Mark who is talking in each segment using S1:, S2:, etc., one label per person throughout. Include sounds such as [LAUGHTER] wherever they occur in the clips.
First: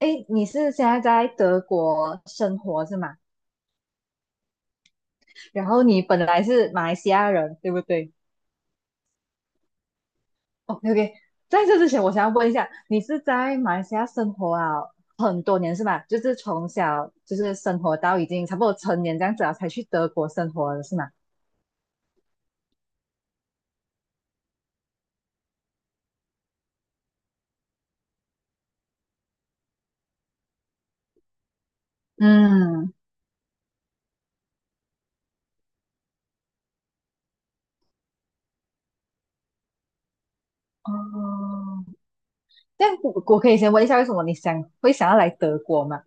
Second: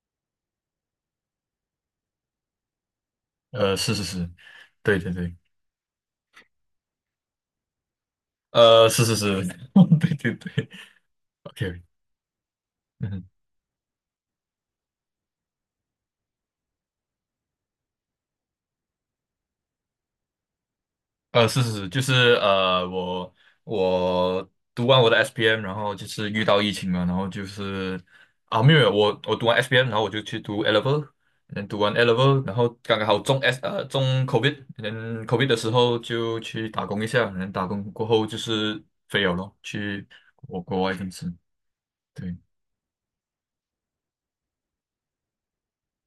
S1: 诶，你是现在在德国生活是吗？
S2: 是是是，对对对。
S1: 然后你本来是马来西亚人，对不对。
S2: 是是是，[LAUGHS] 对对对
S1: 哦 OK，在这
S2: ，OK。
S1: 之前，我想要问一下，你
S2: 嗯
S1: 是
S2: 哼。
S1: 在马来西亚生活啊很多年是吧？就是从小就是生活到已经差不多成年这样子了，才去德国生活的是吗？
S2: 是是是，就是呃，我我读完我的 SPM，然后就是遇到疫情嘛，然后就是啊，没有，没有我读完 SPM，然后我就去读 A level。嗯，读完 A level，然后
S1: 嗯。
S2: 刚刚好中 COVID。嗯，COVID 的时候就去打工一下，然后打工过后就是飞了咯，去我国国外公司。
S1: 哦，
S2: 对。
S1: 但我可以先问一下，为什么会想要来德国吗？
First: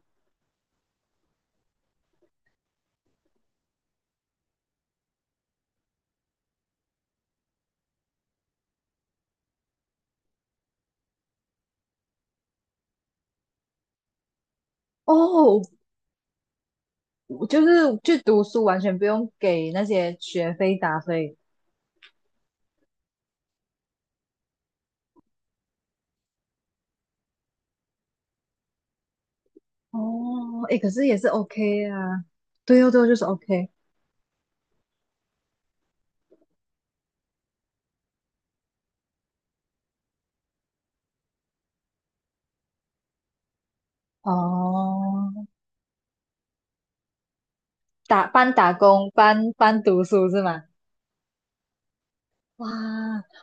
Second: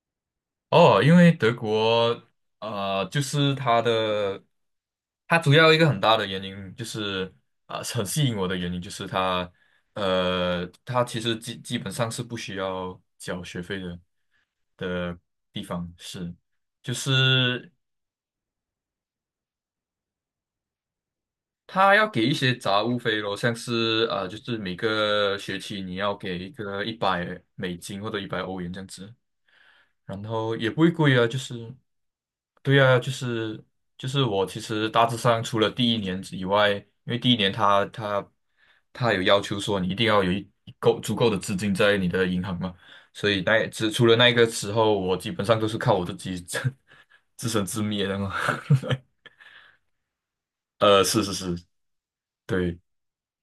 S2: 哦，因为德国，就是它的，它主要一个很大的原因就是，啊、很吸引我的原因就是它，它其实基本上是不需要缴学费的地
S1: 哦，
S2: 方，是，就
S1: 就
S2: 是
S1: 是去读书完全不用给那些学费打费。
S2: 它要给一些杂物费咯，像是啊、就是每个学期你要给一个100美金或者100欧元这样子。然后
S1: 哦，
S2: 也
S1: 哎，
S2: 不
S1: 可
S2: 会
S1: 是
S2: 贵
S1: 也
S2: 啊，
S1: 是
S2: 就是，
S1: OK 啊。
S2: 对
S1: 对哦，
S2: 啊，
S1: 对哦，
S2: 就
S1: 就是
S2: 是
S1: OK。
S2: 就是我其实大致上除了第一年以外，因为第一年他有要求说你一定要有一一够足够的资金在你的银行嘛，所以那只除了那个时候，我基
S1: 哦，
S2: 本上都是靠我自己 [LAUGHS] 自生自灭的嘛。[LAUGHS]
S1: 打工，半读书是吗？
S2: 是是是，
S1: 哇。
S2: 对。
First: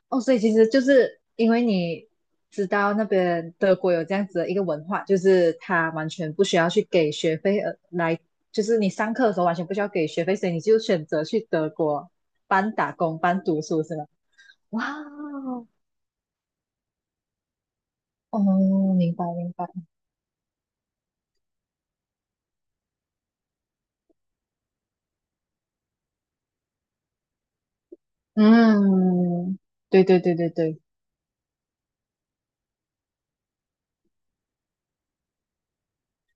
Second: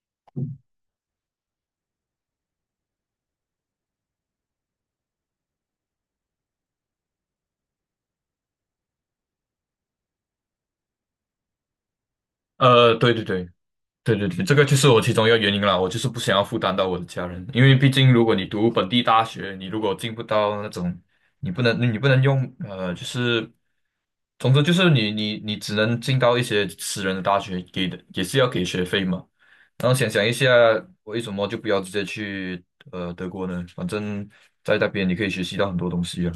S1: 哦，所以其实就是因为你知道那边德国有这样子的一个文化，就是他完全不需要去给学费而来，就是你上课的时候完全不需要给学费，所以你就选择去德国半打
S2: 对
S1: 工
S2: 对
S1: 半
S2: 对。
S1: 读书是吗？
S2: 对对对，这个就
S1: 哇
S2: 是我其中一个原因啦。我就是不想要负担到我的家人，因为毕竟如果
S1: 哦，
S2: 你读本
S1: 哦
S2: 地
S1: 明
S2: 大
S1: 白明
S2: 学，
S1: 白，
S2: 你如果进不到那种，你不能用就是，总之就是你只能进到一些私人的大学，给的也是要给学费嘛。
S1: 嗯，
S2: 然后
S1: 对
S2: 想
S1: 对
S2: 想一
S1: 对对
S2: 下，
S1: 对。
S2: 为什么就不要直接去德国呢？反正在那边你可以学习到很多东西啊。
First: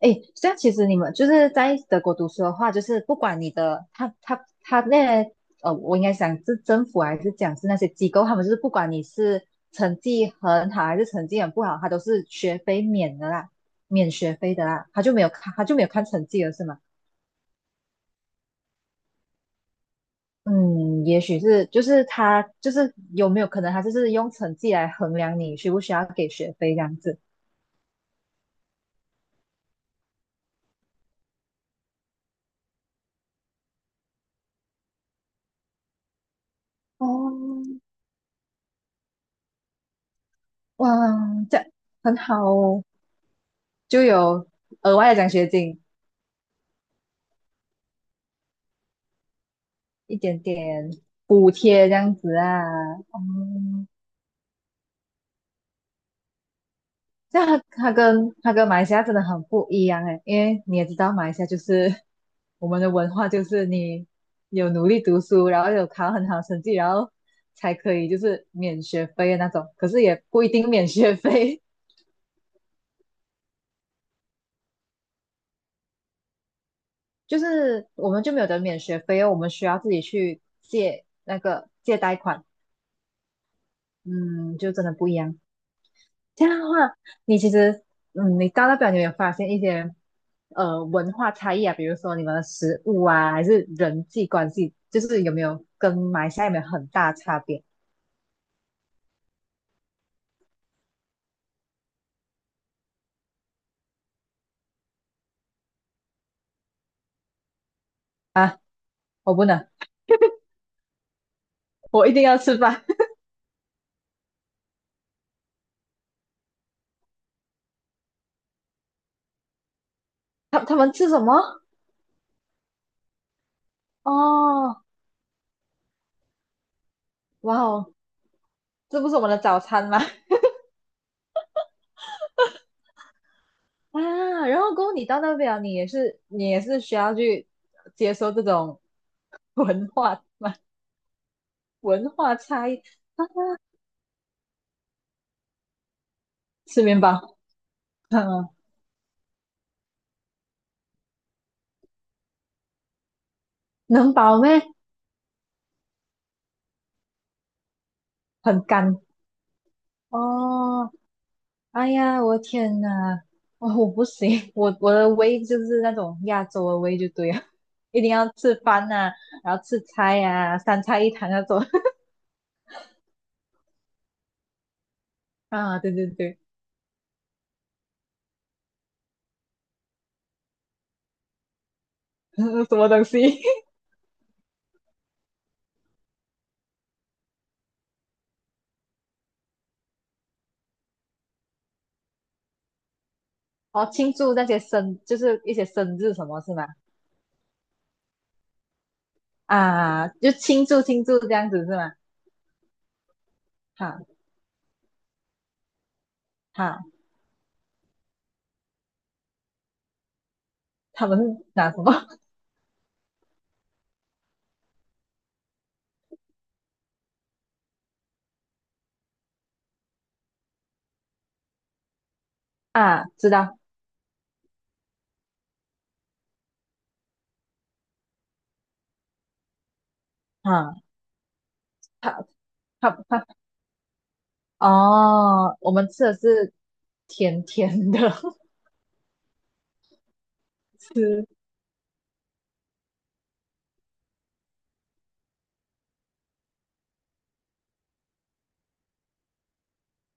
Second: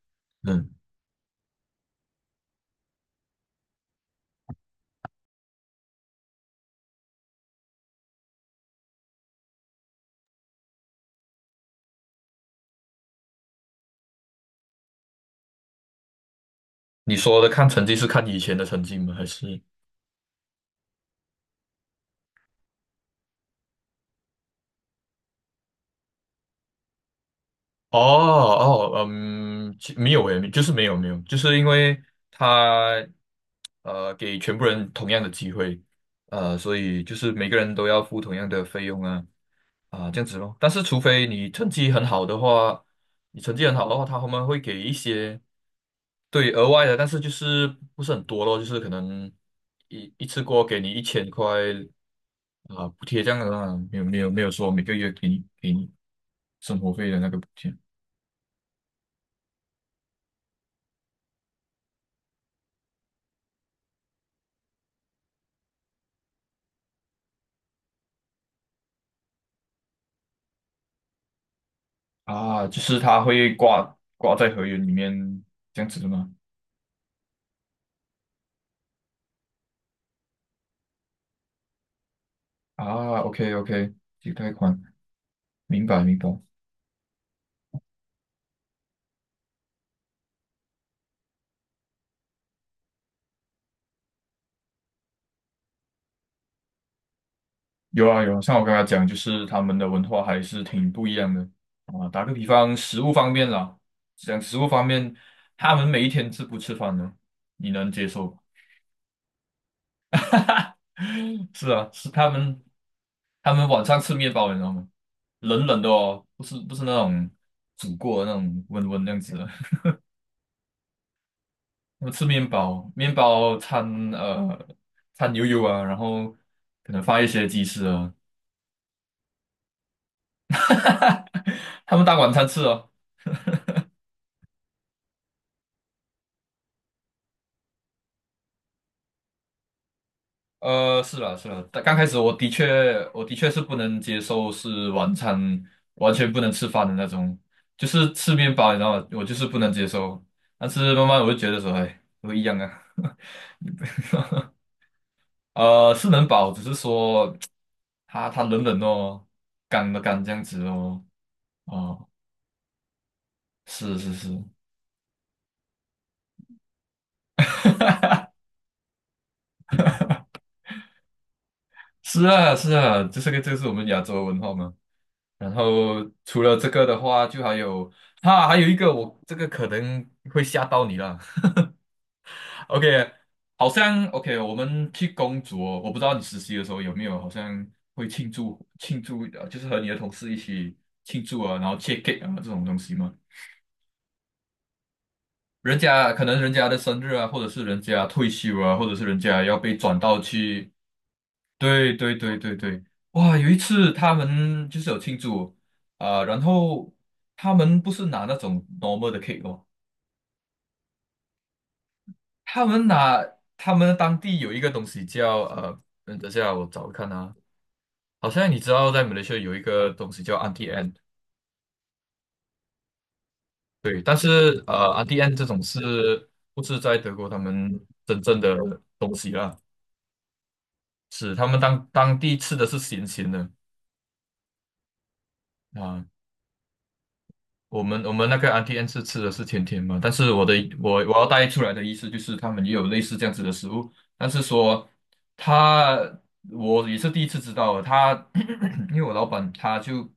S1: 诶，这样
S2: 嗯，
S1: 其实你们就是在德国读书的话，就是不管你的他那些我应该想是政府还是讲是那些机构，他们就是不管你是成绩很好还是成绩很不好，他都是学费免的啦，免学费的啦，他就没有看成绩了是吗？
S2: 你说的看成绩是看以前的成绩吗？还是？
S1: 嗯，也许是就是他就是有没有可能他就是用成绩来衡量你需不需要给学费这样子。
S2: 哦哦，嗯，没有诶，就是没有没有，就是因为他给全部人同样的机会，所以就是每个
S1: 哦，
S2: 人都要付同样的费用啊啊、这样子咯。但是
S1: 哇，
S2: 除非你
S1: 这样
S2: 成绩很
S1: 很
S2: 好的
S1: 好
S2: 话，
S1: 哦，
S2: 你成绩很好的
S1: 就
S2: 话，他后面
S1: 有
S2: 会给一
S1: 额外的奖
S2: 些
S1: 学金。
S2: 对额外的，但是就是不是很多咯，就是可能一
S1: 一
S2: 一
S1: 点
S2: 次过给
S1: 点
S2: 你一千
S1: 补
S2: 块
S1: 贴这样子啊。
S2: 啊、补贴这样的啊，
S1: 嗯，
S2: 没有没有没有说每个月给你生活费的那个
S1: 这
S2: 补
S1: 样它
S2: 贴。
S1: 它跟它跟马来西亚真的很不一样诶，因为你也知道马来西亚就是我们的文化就是你有努力读书，然后有考很好成绩，然后才可以就是免学费的那种，可是也不一定免学费。
S2: 啊，就是它会挂在合约里面这样子的吗？
S1: [LAUGHS] 就是我们就没有得免学费哦，我们需要自己去借那个借贷款。
S2: 啊，OK OK，几贷
S1: 嗯，就
S2: 款，
S1: 真的不一样。
S2: 明白明白。
S1: 这样的话，你其实，嗯，你到那边你有没有发现一些文化差异啊？比如说你们的食物啊，还是人际关系，就是有没有跟马来西亚有没有很大差别？
S2: 有啊有啊，像我刚才讲，就是他们的文化还是挺不一样的啊。打个比方，食物方面啦，讲食物方面，他们每一天吃不吃饭呢？你能接受吗？
S1: 我不能，
S2: [LAUGHS] 是啊，
S1: 我
S2: 是
S1: 一定
S2: 他
S1: 要吃
S2: 们，
S1: 饭。[LAUGHS]
S2: 他们晚上吃面包，你知道吗？冷冷的哦，不是不是那种煮过的那种温温那样子的，
S1: 他们吃什么？
S2: 我吃面包，面包呃
S1: 哦，
S2: 掺牛油啊，然后可能放一些
S1: 哇
S2: 鸡翅
S1: 哦，
S2: 啊。
S1: 这不是我们的早餐吗？[LAUGHS]
S2: [LAUGHS] 他们当晚餐吃哦。
S1: 啊，然后过后你到那边，你也是需要去接受这种 [LAUGHS] 文化嘛，
S2: 是啦是啦，但刚开
S1: 文
S2: 始我
S1: 化
S2: 的
S1: 差异，
S2: 确我的确是不能接受是晚餐完全不能吃
S1: 吃
S2: 饭的
S1: 面
S2: 那
S1: 包，
S2: 种，就
S1: [LAUGHS]
S2: 是吃
S1: 嗯，
S2: 面包，你知道吗？我就是不能接受。但是慢慢我就觉得说，哎，都一样啊。
S1: 能饱咩？
S2: 是能饱，只是说它冷
S1: 很
S2: 冷
S1: 干
S2: 哦，干这样子
S1: 哦，
S2: 哦。
S1: 哎
S2: 哦，
S1: 呀，我天呐。哦，我
S2: 是
S1: 不
S2: 是是。
S1: 行，我的胃就是那种亚洲的胃就对了，[LAUGHS] 一定要吃饭呐、然后吃菜呀、三菜一汤那种。 [LAUGHS]
S2: 是啊，是啊，这是我们亚洲文化嘛。然
S1: 啊，对
S2: 后
S1: 对对，
S2: 除了这个的话，就还有哈，还有一个我这个可能会吓到你了。[LAUGHS]
S1: [LAUGHS] 什么东
S2: OK，
S1: 西？
S2: 好
S1: [LAUGHS]
S2: 像 OK。我们去工作，我不知道你实习的时候有没有，好像会庆祝庆祝，就是和你的同事一起庆祝啊，然后切 cake 啊这种东西嘛。
S1: 哦，庆祝那些就是一些
S2: 人
S1: 生
S2: 家
S1: 日
S2: 可
S1: 什
S2: 能
S1: 么
S2: 人
S1: 是吗？
S2: 家的生日啊，或者是人家退休啊，或者是人家要被转
S1: 啊，
S2: 到
S1: 就庆
S2: 去
S1: 祝庆祝这样子是吗？
S2: 对对对对对。哇！有一次
S1: 哈
S2: 他们就是有庆祝啊、然
S1: 哈，
S2: 后他们不是拿那种 normal 的 cake 哦，
S1: 他们是拿什么？
S2: 他们拿他们当地有一个东西叫嗯等下我找看啊。好像你知道在马来西亚有一个东西叫 a n t i e n n e。
S1: [LAUGHS] 啊？知道
S2: 对。但是a n t i e n n e 这种是不是在德国他们真正的东西啦？
S1: 啊，
S2: 是他们当当
S1: 他
S2: 地吃的是
S1: 他
S2: 咸
S1: 他
S2: 咸的
S1: 哦，我们
S2: 啊。
S1: 吃的是甜
S2: 我
S1: 甜
S2: 们
S1: 的
S2: 我们那个 a u n t e n 是吃的是甜甜嘛。但是我的
S1: [LAUGHS]
S2: 我我要
S1: 吃。
S2: 带出来的意思就是他们也有类似这样子的食物，但是说他我也是第一次知道他 [COUGHS] [CLEARS THROAT] 因为我老板他就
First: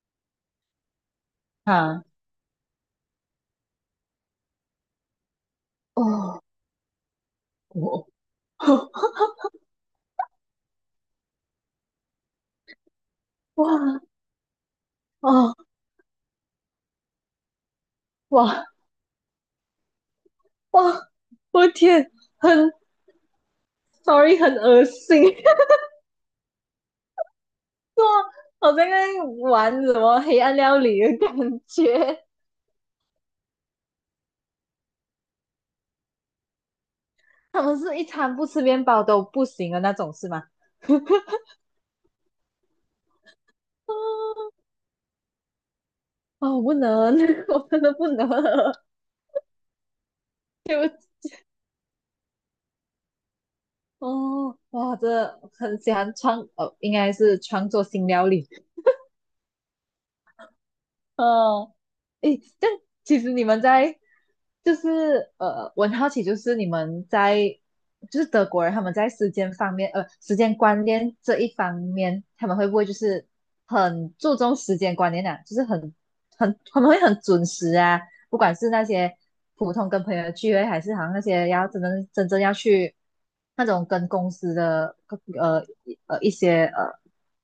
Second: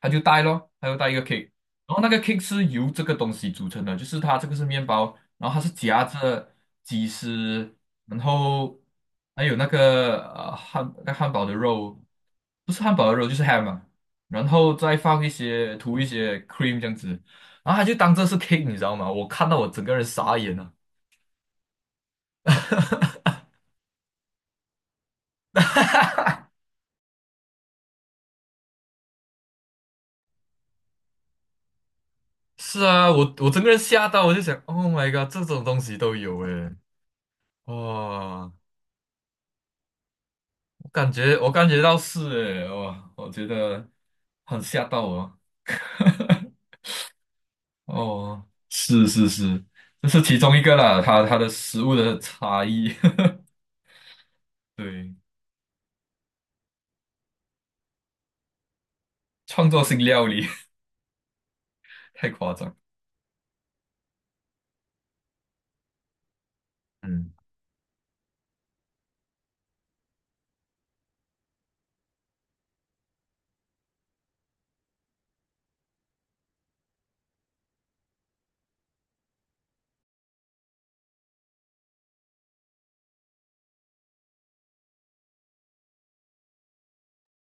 S2: 他就带咯，他就带一个 cake，然后
S1: 啊。
S2: 那个 cake 是由这个东西组成的，就是它这个是面包，然后它是夹
S1: 哦，
S2: 着鸡丝，
S1: 我
S2: 然后
S1: [LAUGHS]
S2: 还有那个那个汉堡的肉，不是汉堡的肉就是 ham 啊，
S1: 哇
S2: 然后再放一
S1: 哦
S2: 些涂一些 cream 这样子，然后他就当这是 cake，
S1: 哇
S2: 你知道吗？我看到我整个人傻眼了。
S1: 哇！我天，很 sorry，很恶心，[LAUGHS] 哇，我在那里玩什么黑暗料理的感觉。
S2: 是啊，我整个人吓到，我就想，Oh my god，这种东西都有诶，
S1: [LAUGHS] 他们是一餐不
S2: 哇！
S1: 吃面包都不行的那种，是吗？
S2: 感觉
S1: [LAUGHS]
S2: 我感觉到是诶，哇，我觉得很吓到我。[LAUGHS]
S1: 哦，我不能，[LAUGHS] 我真的不能。
S2: 哦，是是是，这是其中一个啦，它的食物的差异。
S1: 哦，
S2: [LAUGHS]
S1: 哇，
S2: 对，
S1: 这很喜欢哦，应该是创作新料理。
S2: 创作性料理。
S1: [LAUGHS] 哦。
S2: [LAUGHS] 太
S1: 诶，
S2: 夸
S1: 但
S2: 张。
S1: 其实你们在就是我很好奇，就是你们
S2: 嗯。
S1: 在就是德国人他们在时间方面，时间观念这一方面，他们会不会就是很注重时间观念啊？就是他们会很准时啊？不管是那些普通跟朋友的聚会，还是好像那些要真正要去那种跟公司的呃一些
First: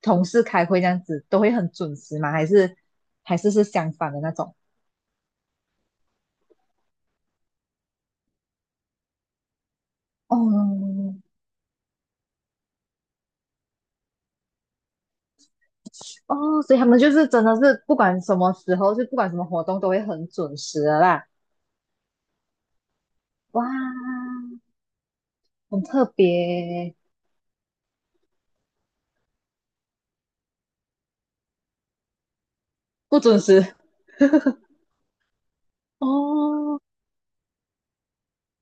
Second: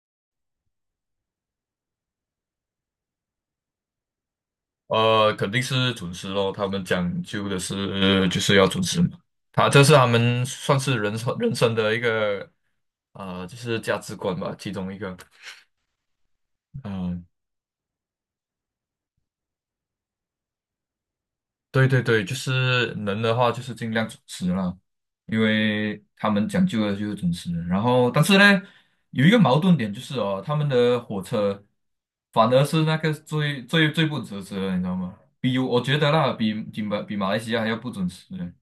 S1: 同事开会这样子，都会很准时吗？还是是相反的那种？
S2: 肯定是准时咯，他们讲究的是就是要准时嘛。他这是他们算是
S1: 哦
S2: 人生的一个就是价值观吧，其中一个。
S1: 哦，所以他们就
S2: 嗯、
S1: 是真的是不管什么时候，就不管什么活动都会很准时的啦。
S2: 对对对，就是能的话，就
S1: 哇，
S2: 是尽量准时了，因
S1: 很
S2: 为
S1: 特
S2: 他们讲究的
S1: 别，
S2: 就是准时。然后，但是呢，有一个矛盾点就是哦，他们的火车反而是那个
S1: 不准
S2: 最
S1: 时
S2: 最最不准时的，你知道吗？比我觉得啦，比
S1: 哦
S2: 比马比马来西亚还要不准时呢。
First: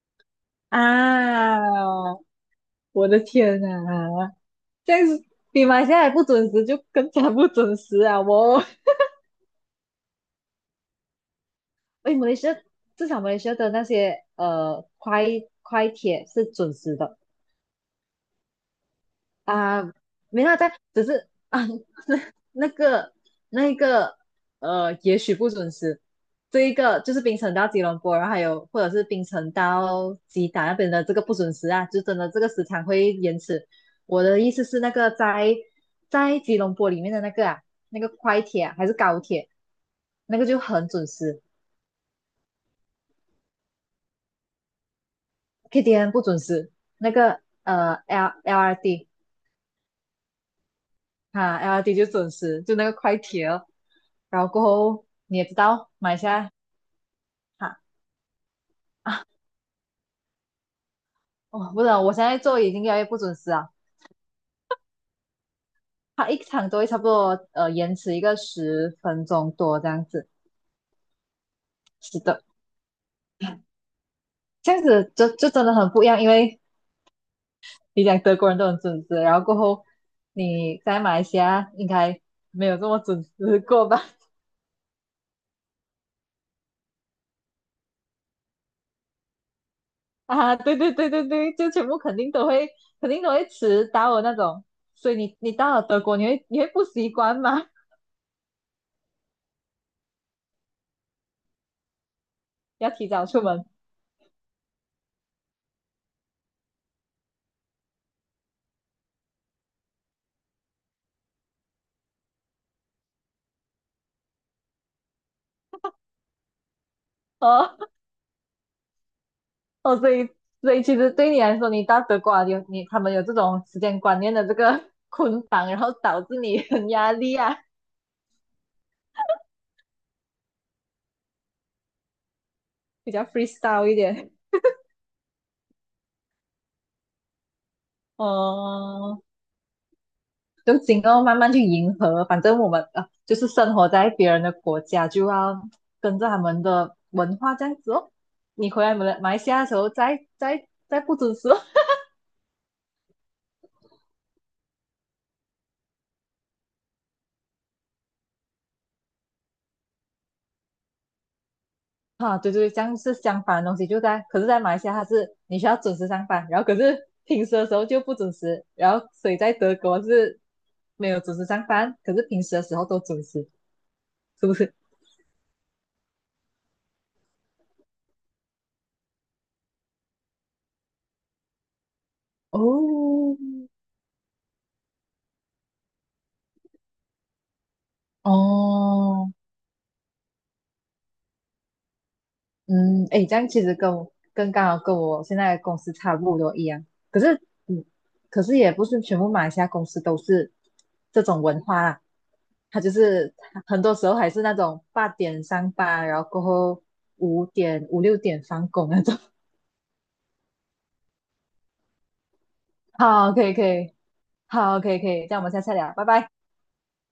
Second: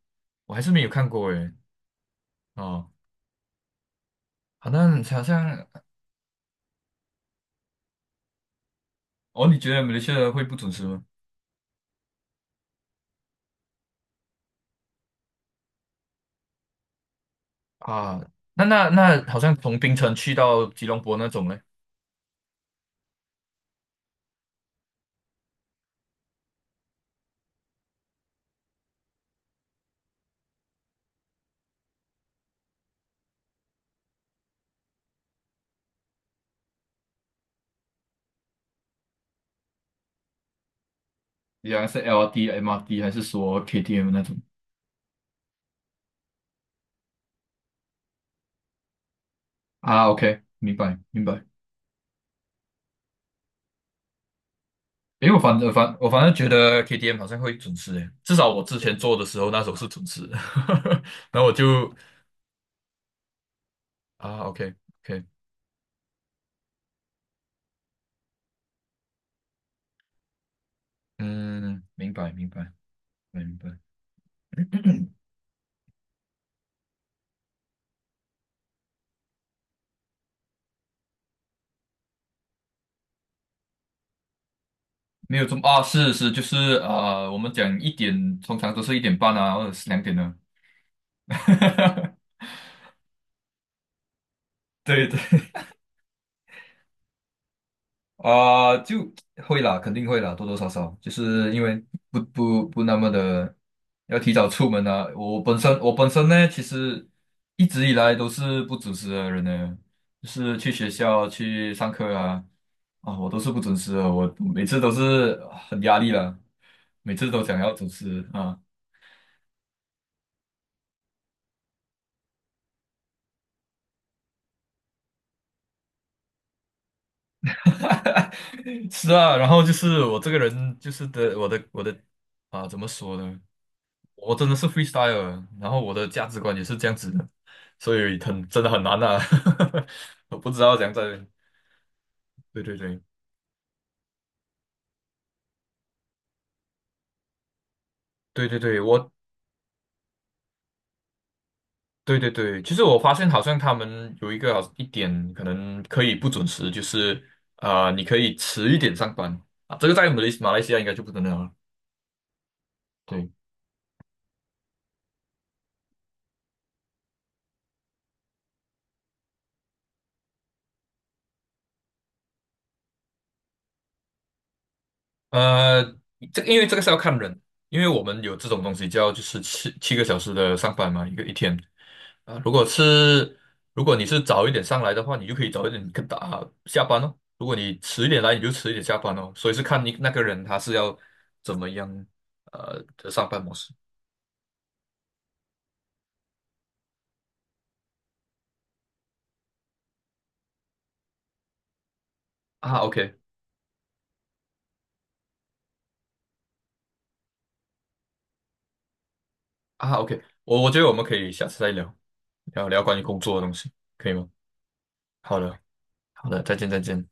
S2: 我还是没有看过诶。
S1: 啊！
S2: 哦，
S1: 我的天啊，
S2: 好
S1: 这
S2: 像
S1: 样
S2: 好
S1: 子比
S2: 像
S1: 马来西亚还不准时，就更加不准时啊！
S2: 哦。你觉得马来西亚会不准时吗？
S1: 哎，马来西亚至少马来西亚的那些快铁是准时的。
S2: 啊。那好像从
S1: 啊，
S2: 槟城去
S1: 没有
S2: 到
S1: 在，
S2: 吉隆
S1: 只
S2: 坡那
S1: 是
S2: 种嘞。
S1: 啊，[LAUGHS] 那那个那个也许不准时。这一个就是冰城到吉隆坡，然后还有或者是冰城到吉打那边的这个不准时啊，就真的这个时长会延迟。我的意思是那个在吉隆坡里面的那个啊，那个快铁啊还是高铁，那个就很准时。
S2: 你讲是 LRT、MRD 还是说 KTM 那种？
S1: KTN 不准时，那个LRD
S2: 啊，OK，明白明白。
S1: 哈、LRD 就准时，就那个快铁哦。然后过后
S2: 因为
S1: 你
S2: 我
S1: 也知
S2: 反正
S1: 道，
S2: 反我
S1: 马来
S2: 反
S1: 西
S2: 正觉
S1: 亚
S2: 得 KTM 好像会准
S1: 哈。
S2: 时诶，至少我之前做的
S1: 啊，
S2: 时候那时候是准时的。[LAUGHS] 然后我
S1: 我不知
S2: 就
S1: 道，我现在做已经越来越不准时啊，
S2: 啊，OK OK。
S1: 它一场都会差不多延迟一个10分钟多这样子。
S2: 嗯，明
S1: 是
S2: 白
S1: 的，
S2: 明白明白。[COUGHS]
S1: 这样
S2: [CLEARS THROAT]
S1: 子就真的很不一样，因为你讲德国人都很准时，然后过后你在马来西亚应该没有这么准时过吧？
S2: 没有这么啊。是就是啊、我们讲一点通常都是1点半啊，或者是2点
S1: [LAUGHS]
S2: 呢、
S1: 啊，对对对对对，就全部肯
S2: [LAUGHS]
S1: 定都会肯定都会迟到的那种。
S2: 对
S1: 所以
S2: 对。
S1: 你到了德国，你会不习惯吗？
S2: 啊、就会啦，肯定会啦，多多少少，就是因为不不
S1: [LAUGHS]
S2: 不
S1: 要
S2: 那
S1: 提
S2: 么
S1: 早出
S2: 的
S1: 门
S2: 要提早出门啊。我本身呢，其实一直以来都是不准时的人呢，就是去学校去上课啊啊，我都是不准时的，我每次都是啊很压力啦，每次都想要准
S1: 哦。
S2: 时啊。
S1: 哦，所以其实对你来说，你到德国啊他们有这种时间观念的这个 [LAUGHS] 捆绑，然后导致你很压力啊，
S2: [LAUGHS] 是啊，然后就是我这个人就是的，我的我的啊，怎么
S1: 比
S2: 说
S1: 较
S2: 呢？
S1: freestyle 一点。
S2: 我真的是 freestyle，的然后我的价值观也是这样子的。所以很真的很难啊。
S1: 哦，
S2: [LAUGHS] 我不知道
S1: 就
S2: 怎样
S1: 尽
S2: 在，
S1: 量慢慢去迎合，反正
S2: 对
S1: 我
S2: 对
S1: 们
S2: 对
S1: 啊就是生活在别人的国家，就要跟着他们的文化这样子哦。
S2: 对对
S1: 你
S2: 对，
S1: 回来马
S2: 我
S1: 来马来西亚的时候再不准时哦。
S2: 对对对。其实我发现好像他们有一个好一点可能可以不准时，就是啊、你可以迟一点上班啊，这个在马来西亚应该就不能了。
S1: 啊，对对，这样是
S2: 对。
S1: 相反的东西，就在，可是，在马来西亚它是你需要准时上班，然后可是平时的时候就不准时，然后所以在德国是没有准时上班，可是平时的时候都准时，是不是？
S2: 呃，这因为这个是要看人，因为我们有这种东西叫就是七个小时的上班嘛，一天。啊，
S1: 哦，
S2: 如果你是早一点上来的话，你就可以早一点跟打下班哦。如果你迟一点来，你就迟一点下班哦。
S1: 哦，
S2: 所以是看你那个人他是要怎么样
S1: 嗯，
S2: 的
S1: 哎，
S2: 上
S1: 这
S2: 班
S1: 样
S2: 模
S1: 其
S2: 式
S1: 实跟我跟刚好跟我现在的公司差不多一样。可是，嗯，可是也不是全部马来西亚公司都是这种文化啦，它
S2: 啊。
S1: 就
S2: OK
S1: 是很多时候还是那种8点上班，然后过后5、6点放工那种。[LAUGHS]
S2: 啊，OK，我觉得我们可以下次再聊聊关于工
S1: 好，
S2: 作的
S1: 可
S2: 东
S1: 以可
S2: 西，
S1: 以，
S2: 可以吗？
S1: 好，可以可以，这
S2: 好
S1: 样我们
S2: 的，
S1: 下次再聊，拜
S2: 好
S1: 拜。
S2: 的，再见再见。